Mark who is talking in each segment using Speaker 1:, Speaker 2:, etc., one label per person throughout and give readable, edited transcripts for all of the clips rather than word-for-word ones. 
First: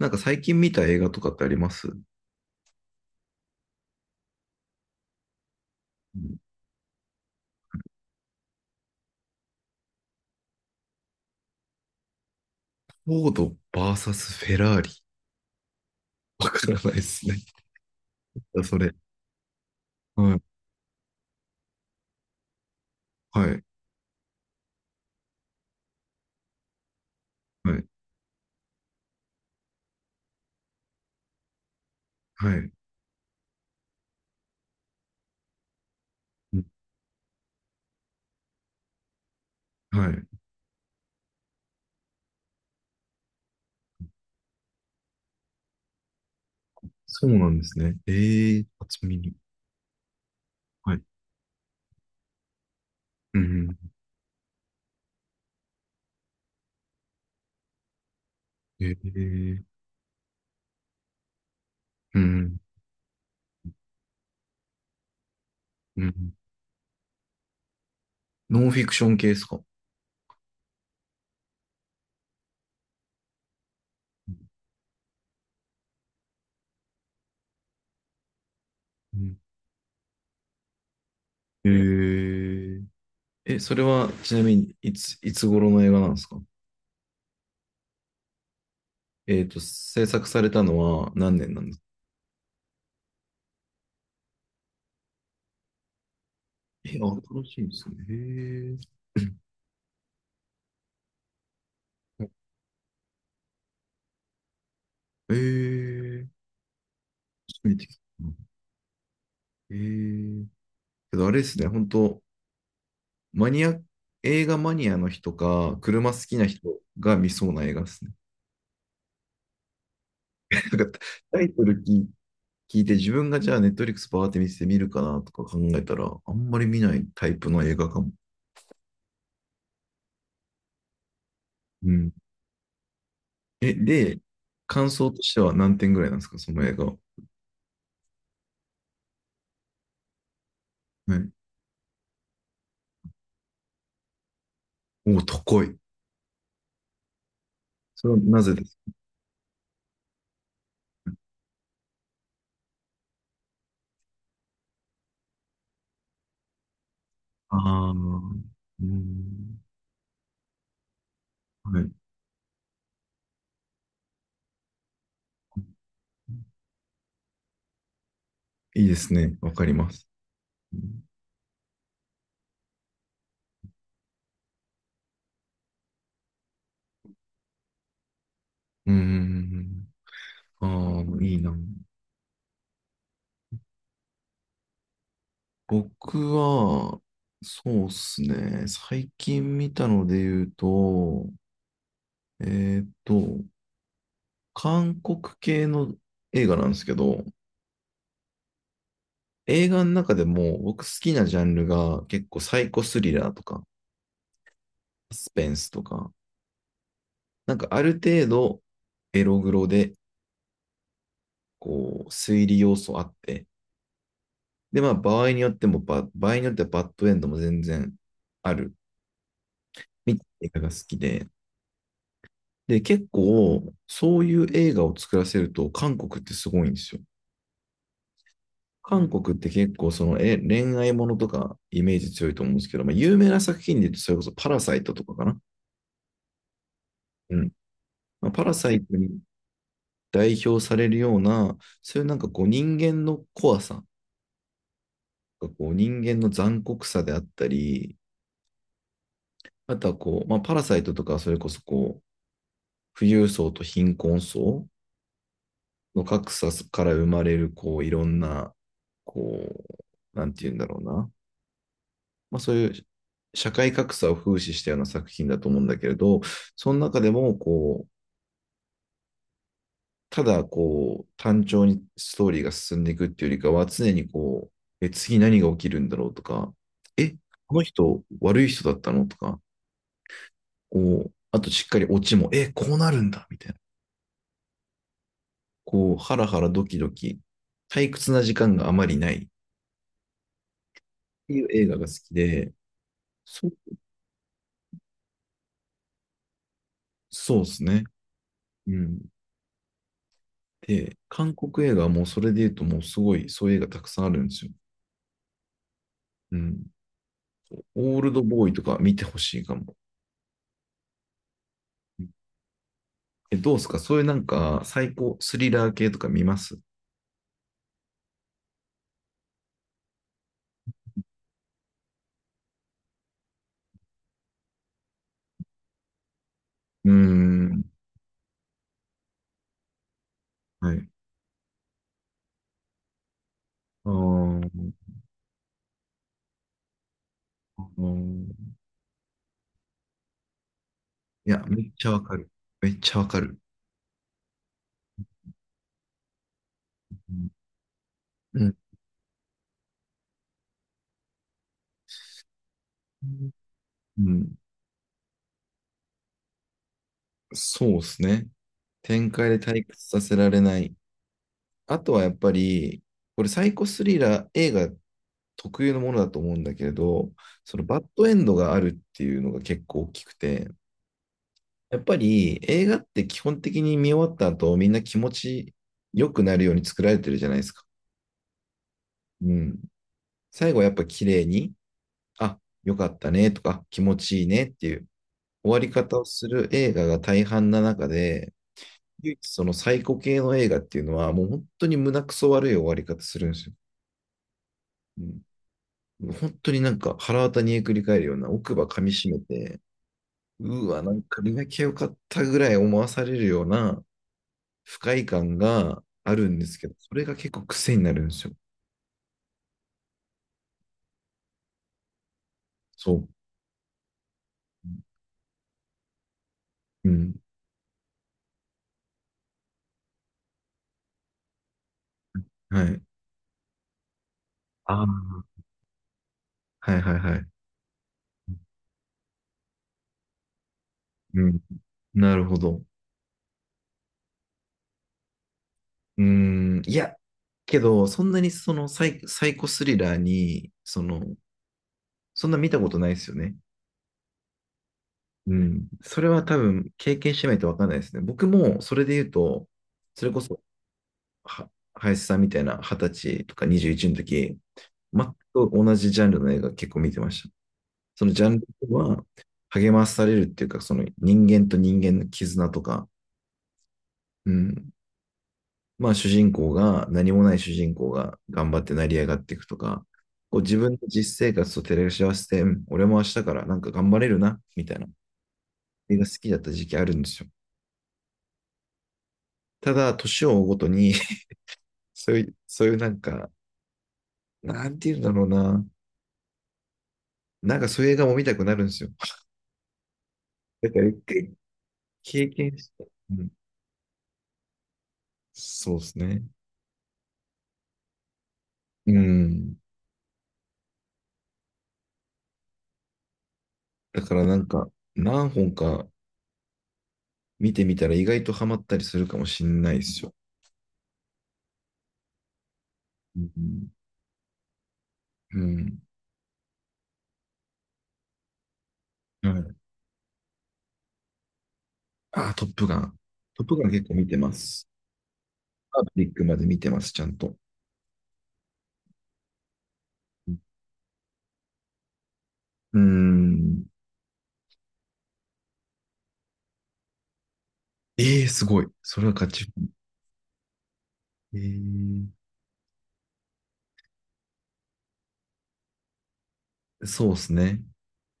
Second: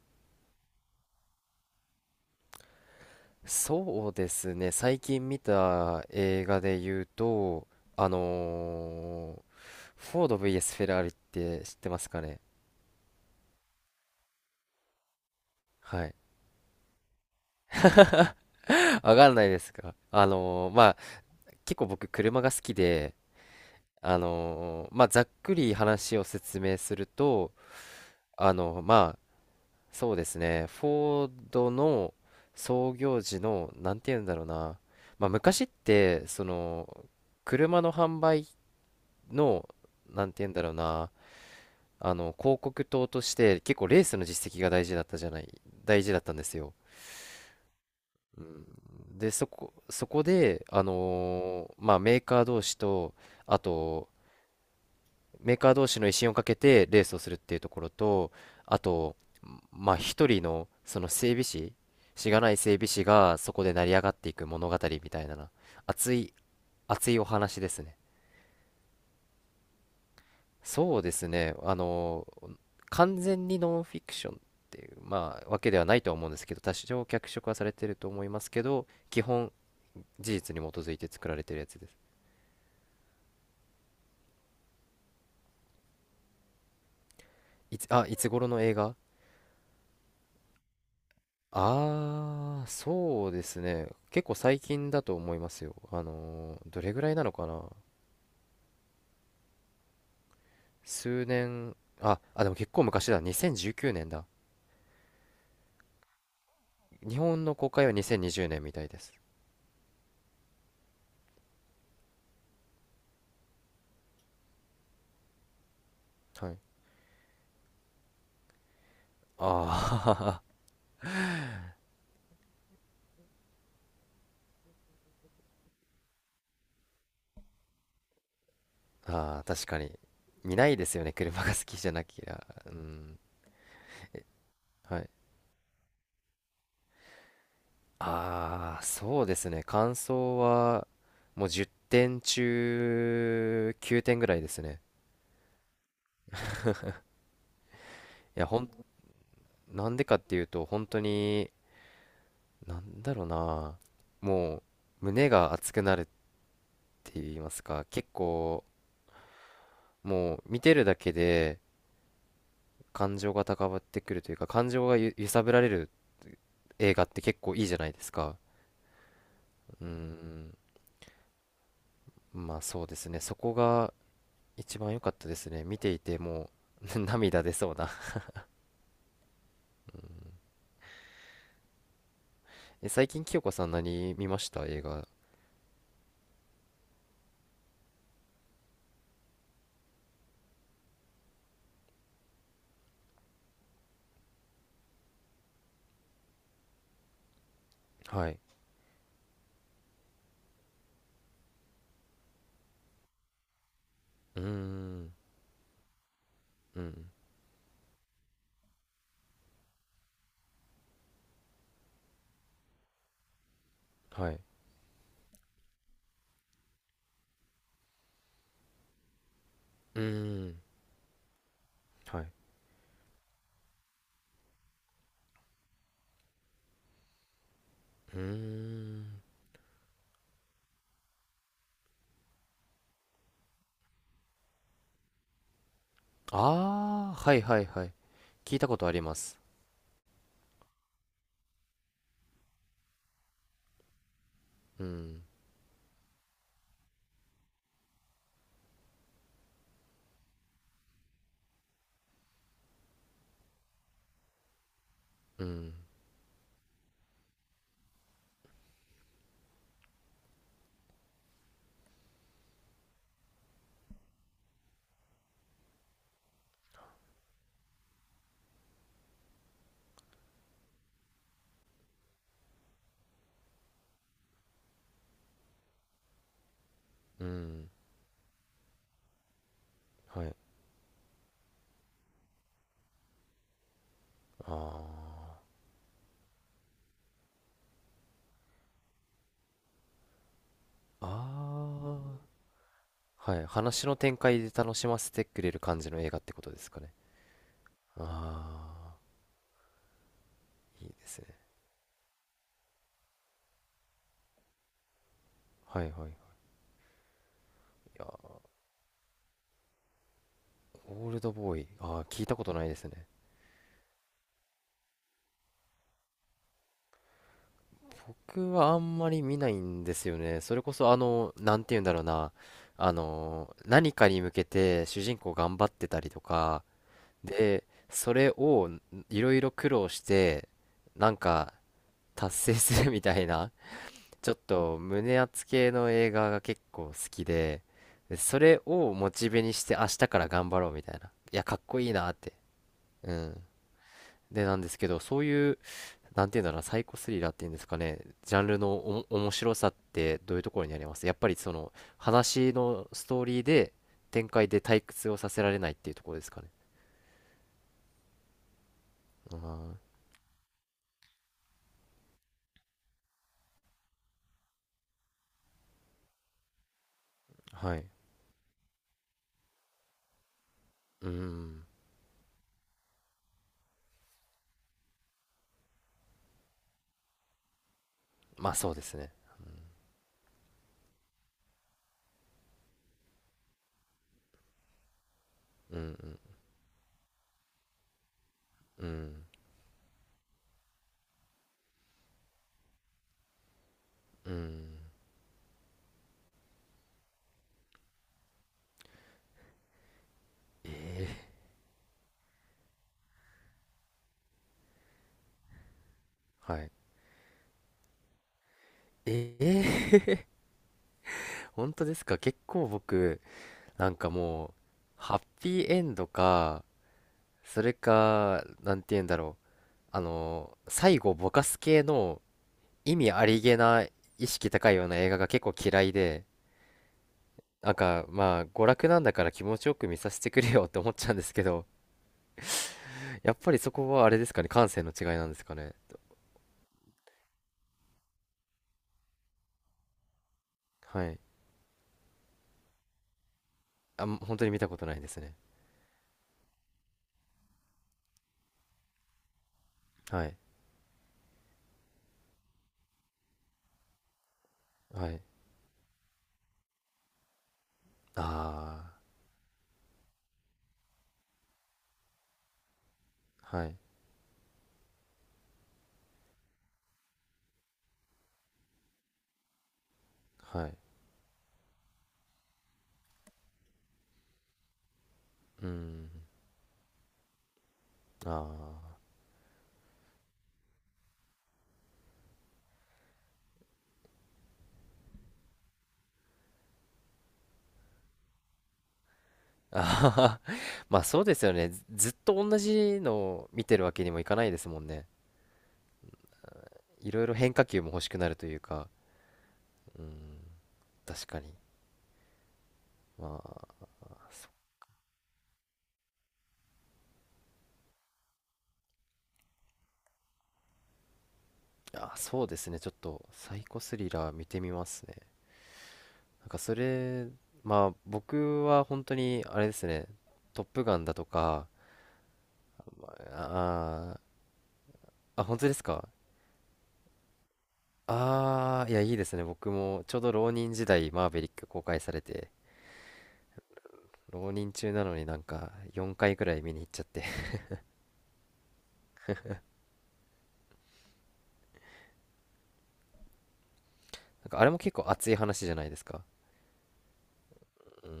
Speaker 1: なんか最近見た映画とかってありますう
Speaker 2: そうですね。最近見た映
Speaker 1: ん。
Speaker 2: 画で言うと、あのーフォード VS フェラーリって知ってますかね？
Speaker 1: フォード VS フェラーリ。
Speaker 2: はい。
Speaker 1: わからないですね。それ。
Speaker 2: わかんないですか？
Speaker 1: はい。
Speaker 2: まあ、結構僕車が好きで、
Speaker 1: はい。
Speaker 2: まあ、ざっくり話を説明すると、
Speaker 1: はい。
Speaker 2: まあ、そうですね。フォードの
Speaker 1: はい。
Speaker 2: 創業時の、なんて言うんだろうな。まあ、昔って、そ
Speaker 1: うん。
Speaker 2: の、車の販売の、
Speaker 1: は
Speaker 2: な
Speaker 1: い。
Speaker 2: んて言うんだろうな。あの広告塔として結構レースの実績が大事だったんですよ。
Speaker 1: そうなんですね。
Speaker 2: う
Speaker 1: ええ
Speaker 2: ん。
Speaker 1: ー、初
Speaker 2: で
Speaker 1: 耳。
Speaker 2: そこで、
Speaker 1: はい。
Speaker 2: まあ、メーカー同士と
Speaker 1: う
Speaker 2: あ
Speaker 1: ん。
Speaker 2: とメーカー同士の威信をかけてレースをするっていうところとあ
Speaker 1: ええ
Speaker 2: と、
Speaker 1: ー。
Speaker 2: まあ、一人のその整備士、
Speaker 1: う
Speaker 2: しがない
Speaker 1: ん。
Speaker 2: 整備士がそこで成り上がっていく物語みたいな、
Speaker 1: う
Speaker 2: 熱い
Speaker 1: ん。
Speaker 2: 熱いお話ですね。
Speaker 1: ノンフィクション系ですか？
Speaker 2: そうですね。完全にノンフィクションっていう、まあ、わけではないとは思うんですけど、多少脚色はされてると思いますけど、
Speaker 1: う
Speaker 2: 基
Speaker 1: ん。
Speaker 2: 本、事実に基づいて作られてるやつです。
Speaker 1: え、ええ、それはちなみにいつ頃の映画なんですか？
Speaker 2: いつ頃の映画？
Speaker 1: 制作されたのは何年なんですか？
Speaker 2: ああー、そうですね。結構最近だと思いますよ。ど
Speaker 1: え、
Speaker 2: れぐらいなの
Speaker 1: 新
Speaker 2: か
Speaker 1: しい
Speaker 2: な？
Speaker 1: んですね。へ
Speaker 2: 数年、でも結構昔だ。2019年だ。
Speaker 1: え。 え、
Speaker 2: 日本の
Speaker 1: 初
Speaker 2: 公
Speaker 1: めて
Speaker 2: 開
Speaker 1: 聞
Speaker 2: は
Speaker 1: い
Speaker 2: 2020
Speaker 1: た。
Speaker 2: 年みたいです。
Speaker 1: へえ。けどあれですね、本当マニア、映画マニアの人か、車好きな
Speaker 2: はい。
Speaker 1: 人が見そうな映画ですね。
Speaker 2: ああ。
Speaker 1: なんかタイトル聞いて、自分がじゃあネットリックスパーって見せて見るかなとか考えたら、あんまり見ないタイプの映画かも。
Speaker 2: ああ、確かに。見ないですよね、車が好きじ
Speaker 1: う
Speaker 2: ゃな
Speaker 1: ん。
Speaker 2: きゃ。うん。
Speaker 1: え、で、感
Speaker 2: は
Speaker 1: 想
Speaker 2: い。
Speaker 1: としては何点ぐらいなんですか、その映画は？
Speaker 2: ああ、そうですね。感想は、
Speaker 1: はい。
Speaker 2: もう10点中9点ぐらいですね。
Speaker 1: おお、高い。それは
Speaker 2: い
Speaker 1: な
Speaker 2: や、
Speaker 1: ぜです
Speaker 2: なんでかっていうと、本当に、なんだろうな。もう、胸が熱くなるって言いま
Speaker 1: か
Speaker 2: すか、
Speaker 1: ああー、
Speaker 2: 結構、
Speaker 1: うん。
Speaker 2: もう、見てるだけで、
Speaker 1: はい。
Speaker 2: 感情が高ぶってくるというか、感情が揺さぶられる映画って結構いいじゃないですか。
Speaker 1: いいですね。わかり
Speaker 2: う
Speaker 1: ます。
Speaker 2: ん。
Speaker 1: うん。
Speaker 2: まあそうですね。そこが一番良かったですね。見ていてもう。 涙出そうな。
Speaker 1: ううん、うん、うん。ああ、いいな。
Speaker 2: え、最近清子さん何見ました映画？
Speaker 1: 僕は、そうっすね。最近見たので言うと、えーっと、韓国系の映画なんですけど、
Speaker 2: はい。
Speaker 1: 映画の中でも僕好きなジャンルが結構サイコスリラーとか、
Speaker 2: うーん。
Speaker 1: サスペンスとか、
Speaker 2: うん。
Speaker 1: なんかある程度エログロで、こう、推理要素あって、
Speaker 2: はい。
Speaker 1: で、まあ場合によってはバッドエンドも全然ある、
Speaker 2: うー
Speaker 1: みたいな映
Speaker 2: ん。
Speaker 1: 画が好きで、
Speaker 2: はい。
Speaker 1: で、結構、そういう映画を作らせると、韓国ってすごいんですよ。
Speaker 2: うー
Speaker 1: 韓
Speaker 2: ん。
Speaker 1: 国って結構、その、え、恋愛ものとか、イメージ強いと思うんですけど、まあ、有名な作品で言うと、それこそ、パラサイトとかかな。
Speaker 2: ああ、は
Speaker 1: う
Speaker 2: い
Speaker 1: ん。
Speaker 2: はいはい。
Speaker 1: まあ、パラ
Speaker 2: 聞いた
Speaker 1: サ
Speaker 2: こ
Speaker 1: イ
Speaker 2: とあ
Speaker 1: ト
Speaker 2: りま
Speaker 1: に
Speaker 2: す。
Speaker 1: 代表されるような、そういうなんかこう、人間の怖さ、
Speaker 2: うん。
Speaker 1: こう人間の残酷さであったり、あとはこう、まあ、パラサイトとか、それこそこう、富裕層と貧困層
Speaker 2: うん。
Speaker 1: の格差から生まれる、こう、いろんな、こう、なんて言うんだろうな。まあ、そういう社会格差を風刺したような作品だと思うんだけれど、その中でもこう、ただこう、単調にストーリーが進んでいくっていうよりかは、常にこう、え、次何が起きるんだろうとか、え、
Speaker 2: う
Speaker 1: この
Speaker 2: ん。
Speaker 1: 人悪い人だったのとか、
Speaker 2: はい。
Speaker 1: こう、あとしっかりオチも、え、こうなるんだみたいな。
Speaker 2: あ
Speaker 1: こう、ハラハラドキドキ、退屈な時間があまりないっ
Speaker 2: あ。
Speaker 1: ていう映画が好
Speaker 2: あ
Speaker 1: き
Speaker 2: あ。
Speaker 1: で、
Speaker 2: はい。
Speaker 1: そ、
Speaker 2: 話の展開で楽しませてくれる感じの映画ってことですかね？
Speaker 1: そうですね。
Speaker 2: あ
Speaker 1: うん。
Speaker 2: あ。いい
Speaker 1: で、
Speaker 2: ですね。
Speaker 1: 韓国映画はもうそれで言うともうすごい、そういう映画たくさんあるんですよ。
Speaker 2: はいはい。
Speaker 1: うん。オールドボーイとか見てほしいかも。
Speaker 2: オールドボーイ。ああ、聞いたことないですね。
Speaker 1: え、どうですかそういうなんか最高スリラー系とか見ますう
Speaker 2: 僕はあんまり見ないんですよね。それこそ、なんて言うんだろうな。何かに向けて主人公頑張ってたりとか、
Speaker 1: ー
Speaker 2: で、
Speaker 1: ん。
Speaker 2: それをいろいろ苦労して、
Speaker 1: はい。
Speaker 2: なんか達成するみたいな、
Speaker 1: あ
Speaker 2: ちょっ
Speaker 1: ー、
Speaker 2: と胸熱系の映画が結構好きで、
Speaker 1: あ
Speaker 2: でそ
Speaker 1: ー、
Speaker 2: れをモチベにして明日から頑張ろうみたいな。
Speaker 1: い
Speaker 2: いや、
Speaker 1: や、
Speaker 2: かっ
Speaker 1: めっ
Speaker 2: こ
Speaker 1: ち
Speaker 2: い
Speaker 1: ゃ
Speaker 2: い
Speaker 1: わ
Speaker 2: なっ
Speaker 1: かる。
Speaker 2: て。
Speaker 1: めっちゃわ
Speaker 2: う
Speaker 1: かる。
Speaker 2: ん。で、なんですけど、そういう、なんていうんだろうな、サイ
Speaker 1: う
Speaker 2: コスリ
Speaker 1: ん。
Speaker 2: ラーっていうんですかね、ジャン
Speaker 1: う
Speaker 2: ルの面白さってどういうところにあります？やっぱりその話のストー
Speaker 1: ん。
Speaker 2: リーで
Speaker 1: う
Speaker 2: 展
Speaker 1: ん。
Speaker 2: 開で退屈をさせられないっていうところですかね？
Speaker 1: そうですね。展開
Speaker 2: あ
Speaker 1: で退
Speaker 2: ー。
Speaker 1: 屈させられない。あとはやっぱり、これサイコスリラー映画特有のものだと思うんだけれど、その
Speaker 2: は
Speaker 1: バッ
Speaker 2: い。
Speaker 1: ドエンドがあるっていうのが結構大きくて、
Speaker 2: うん。
Speaker 1: やっぱり映画って基本的に見終わった後、みんな気持ち良くなるように作られてるじゃないですか。
Speaker 2: まあそうですね。
Speaker 1: うん。最後はやっぱ綺麗に、あ、良かったねとか、気持ちいいねっていう終わり
Speaker 2: う
Speaker 1: 方を
Speaker 2: ん。
Speaker 1: する映画が大半な中で、
Speaker 2: うん。う
Speaker 1: 唯
Speaker 2: ん。
Speaker 1: 一そのサイコ系の映画っていうのは、もう本当に胸くそ悪い終わり方するんですよ。
Speaker 2: うん。
Speaker 1: うん、本当になんか腹渡にえくり返るような奥歯噛みしめて、うわ、なんか
Speaker 2: え
Speaker 1: 磨きゃよかったぐらい思わされるような不快感があるんで
Speaker 2: ー、
Speaker 1: す
Speaker 2: は
Speaker 1: け
Speaker 2: い。
Speaker 1: ど、それが結構癖になるんですよ。
Speaker 2: ええ。本当ですか？結構
Speaker 1: そう。
Speaker 2: 僕なんか、もうハッピーエンドか、
Speaker 1: うん。
Speaker 2: それかなんて言うんだろう、あの最後ぼかす系の
Speaker 1: はい。
Speaker 2: 意味ありげな意識高い
Speaker 1: あ
Speaker 2: ような映画
Speaker 1: あ。
Speaker 2: が結構嫌いで、
Speaker 1: はい、はい、はい。
Speaker 2: なんかまあ娯楽なんだから気持ちよく見させてくれよって思っちゃうんで
Speaker 1: う
Speaker 2: す
Speaker 1: ん。
Speaker 2: けど、
Speaker 1: なるほど。
Speaker 2: やっぱりそこはあれですかね、感性の違いなんですかね？
Speaker 1: うーん。いや、けど、そんなにそのサイコスリラーに、その、
Speaker 2: はい。
Speaker 1: そんな見たことないですよね。
Speaker 2: あ、もう本当に見たことないです
Speaker 1: う
Speaker 2: ね。
Speaker 1: ん。それは多分経験してないとわかんないですね。僕もそれで言うと、それこ
Speaker 2: はい。
Speaker 1: そ、は、林さんみたいな二十歳とか21の時、全
Speaker 2: はい。
Speaker 1: く同じジャンルの映画結構見てました。そのジャンル
Speaker 2: あ
Speaker 1: は励まされるっていうか、その人間と人間の絆とか、
Speaker 2: あ。はい。
Speaker 1: うん。まあ主人公が、何もない主人公が頑張って成り上がっていくとか、こう自
Speaker 2: は
Speaker 1: 分の
Speaker 2: い。
Speaker 1: 実生活と照らし合わせて、うん、俺も明日からなんか頑張れるな、みたいな
Speaker 2: う
Speaker 1: 映画
Speaker 2: ん。
Speaker 1: 好きだった時期あるんですよ。
Speaker 2: あ
Speaker 1: ただ、年を追うごとに そういうなんか、なんて言うんだろうな。なんかそういう映画も見たくなるんですよ。
Speaker 2: あ。あはは。
Speaker 1: だから 一
Speaker 2: まあそう
Speaker 1: 回
Speaker 2: ですよね。ずずっ
Speaker 1: 経
Speaker 2: と
Speaker 1: 験
Speaker 2: 同
Speaker 1: して、
Speaker 2: じ
Speaker 1: う
Speaker 2: の
Speaker 1: ん、
Speaker 2: を見てるわけにもいかないですもんね。
Speaker 1: そうですね。
Speaker 2: いろいろ変化球も欲しくなるというか。
Speaker 1: うん。
Speaker 2: うん。確かに。まあ。
Speaker 1: だからなんか、何本か見てみたら意外とハマったりするかもしんないですよ。
Speaker 2: あ、そうですね。ちょっ
Speaker 1: う
Speaker 2: とサイ
Speaker 1: ん、
Speaker 2: コスリラー見てみますね。
Speaker 1: うん。
Speaker 2: なんかそれ、まあ僕は本当
Speaker 1: は
Speaker 2: に
Speaker 1: い。
Speaker 2: あれですね。トップガンだとか、
Speaker 1: あー、トップガン。
Speaker 2: あ
Speaker 1: トップガン結構見て
Speaker 2: ー
Speaker 1: ます。
Speaker 2: あ、本当で
Speaker 1: パ
Speaker 2: す
Speaker 1: ートリ
Speaker 2: か？
Speaker 1: ックまで見てます、ちゃんと。
Speaker 2: ああ、いや、いいですね。僕もちょうど浪人時代、マーヴェリック公開されて、
Speaker 1: うん。
Speaker 2: 浪人中なのになんか4回くらい見に行っちゃって。
Speaker 1: ええー、すごい。それは勝ち。えー、
Speaker 2: なんかあれも結構熱い話じゃないですか。
Speaker 1: そうですね。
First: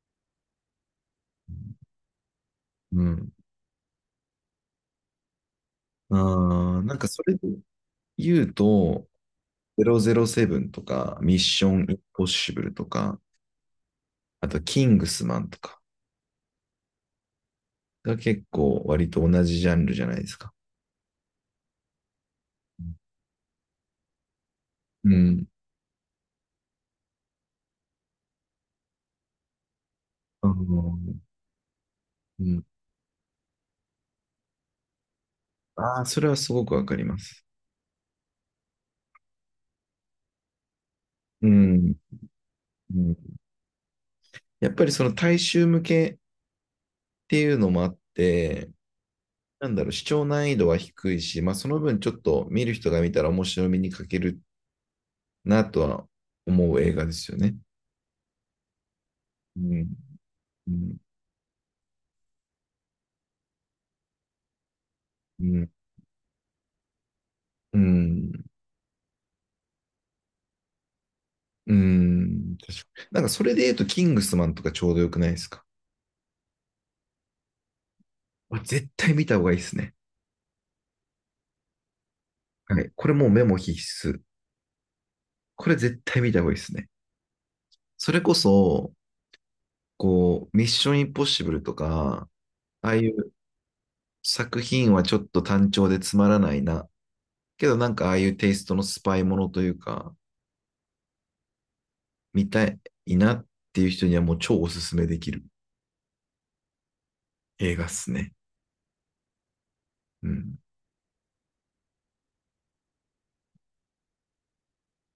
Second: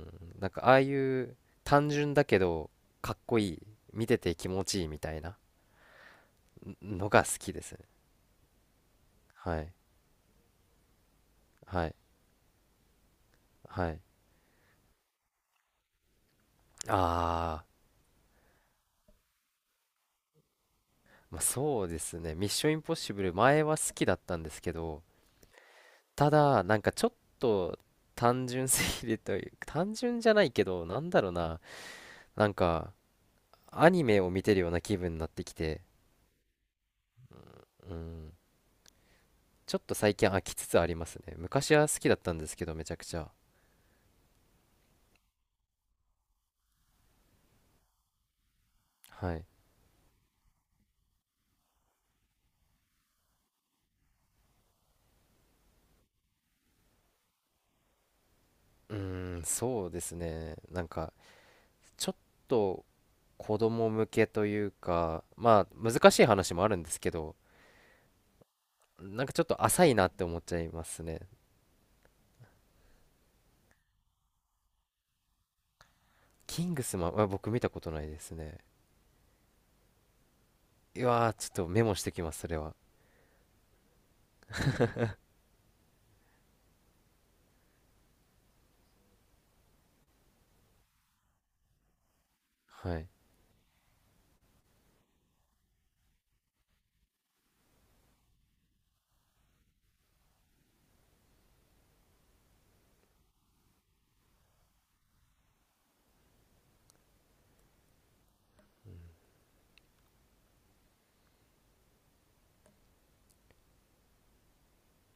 Speaker 2: うん。なんかああいう単純だけど
Speaker 1: う
Speaker 2: かっ
Speaker 1: ん。
Speaker 2: こいい、見てて気持ちいいみたいな
Speaker 1: ああ、なんか
Speaker 2: の
Speaker 1: そ
Speaker 2: が好
Speaker 1: れで
Speaker 2: きですね。
Speaker 1: 言うと、
Speaker 2: はい。
Speaker 1: 007とか、ミッション
Speaker 2: は
Speaker 1: イ
Speaker 2: い。
Speaker 1: ンポッシブルとか、
Speaker 2: はい。
Speaker 1: あと、キングスマンとか
Speaker 2: あー、
Speaker 1: が結構割と同じジャンルじゃないですか。
Speaker 2: まあ、そうですね。ミッションインポ
Speaker 1: う
Speaker 2: ッシブル前は好きだったんですけど、
Speaker 1: ん。
Speaker 2: ただ、なんかちょっと単純すぎるという、単純じゃな
Speaker 1: あ
Speaker 2: いけど、
Speaker 1: の、
Speaker 2: なんだろうな。
Speaker 1: う
Speaker 2: なん
Speaker 1: ん。
Speaker 2: か、アニメを見てるような気分になってきて、
Speaker 1: ああ、それはすごくわかります。
Speaker 2: うん、ちょっと最近飽きつつありますね。
Speaker 1: う
Speaker 2: 昔は
Speaker 1: ん。
Speaker 2: 好きだったんですけど、めちゃ
Speaker 1: う
Speaker 2: く
Speaker 1: ん。
Speaker 2: ちゃ。
Speaker 1: やっぱりその大衆向けっていうのもあって、
Speaker 2: はい。
Speaker 1: なんだろう、視聴難易度は低いし、まあその分ちょっと見る人が見たら面白みに欠けるなとは思う映画ですよね。
Speaker 2: うーん、
Speaker 1: う
Speaker 2: そ
Speaker 1: ん。
Speaker 2: うですね。
Speaker 1: う
Speaker 2: なん
Speaker 1: ん。
Speaker 2: か、ちょっと子供向けというか、
Speaker 1: う
Speaker 2: ま
Speaker 1: ん。
Speaker 2: あ、難しい話もあるんですけど、
Speaker 1: うん。
Speaker 2: なんかちょっと浅いなって思っちゃいますね。
Speaker 1: うん、確かになんかそれで言うと、キングスマンとかちょうどよくないですか？
Speaker 2: キングスマンは僕見たことないです
Speaker 1: あ、
Speaker 2: ね。
Speaker 1: 絶対見た方がいいですね。
Speaker 2: うわー、ちょっとメモしてきます、それは。
Speaker 1: はい。これもうメモ必須。これ絶対見た方がいいですね。それこそ、こう、ミッションインポッシブルとか、あ
Speaker 2: は
Speaker 1: あい
Speaker 2: い。
Speaker 1: う作品はちょっと単調でつまらないな。けどなんかああいうテイストのスパイものというか、見たいなっていう人にはもう超おすすめできる映画っすね。うん。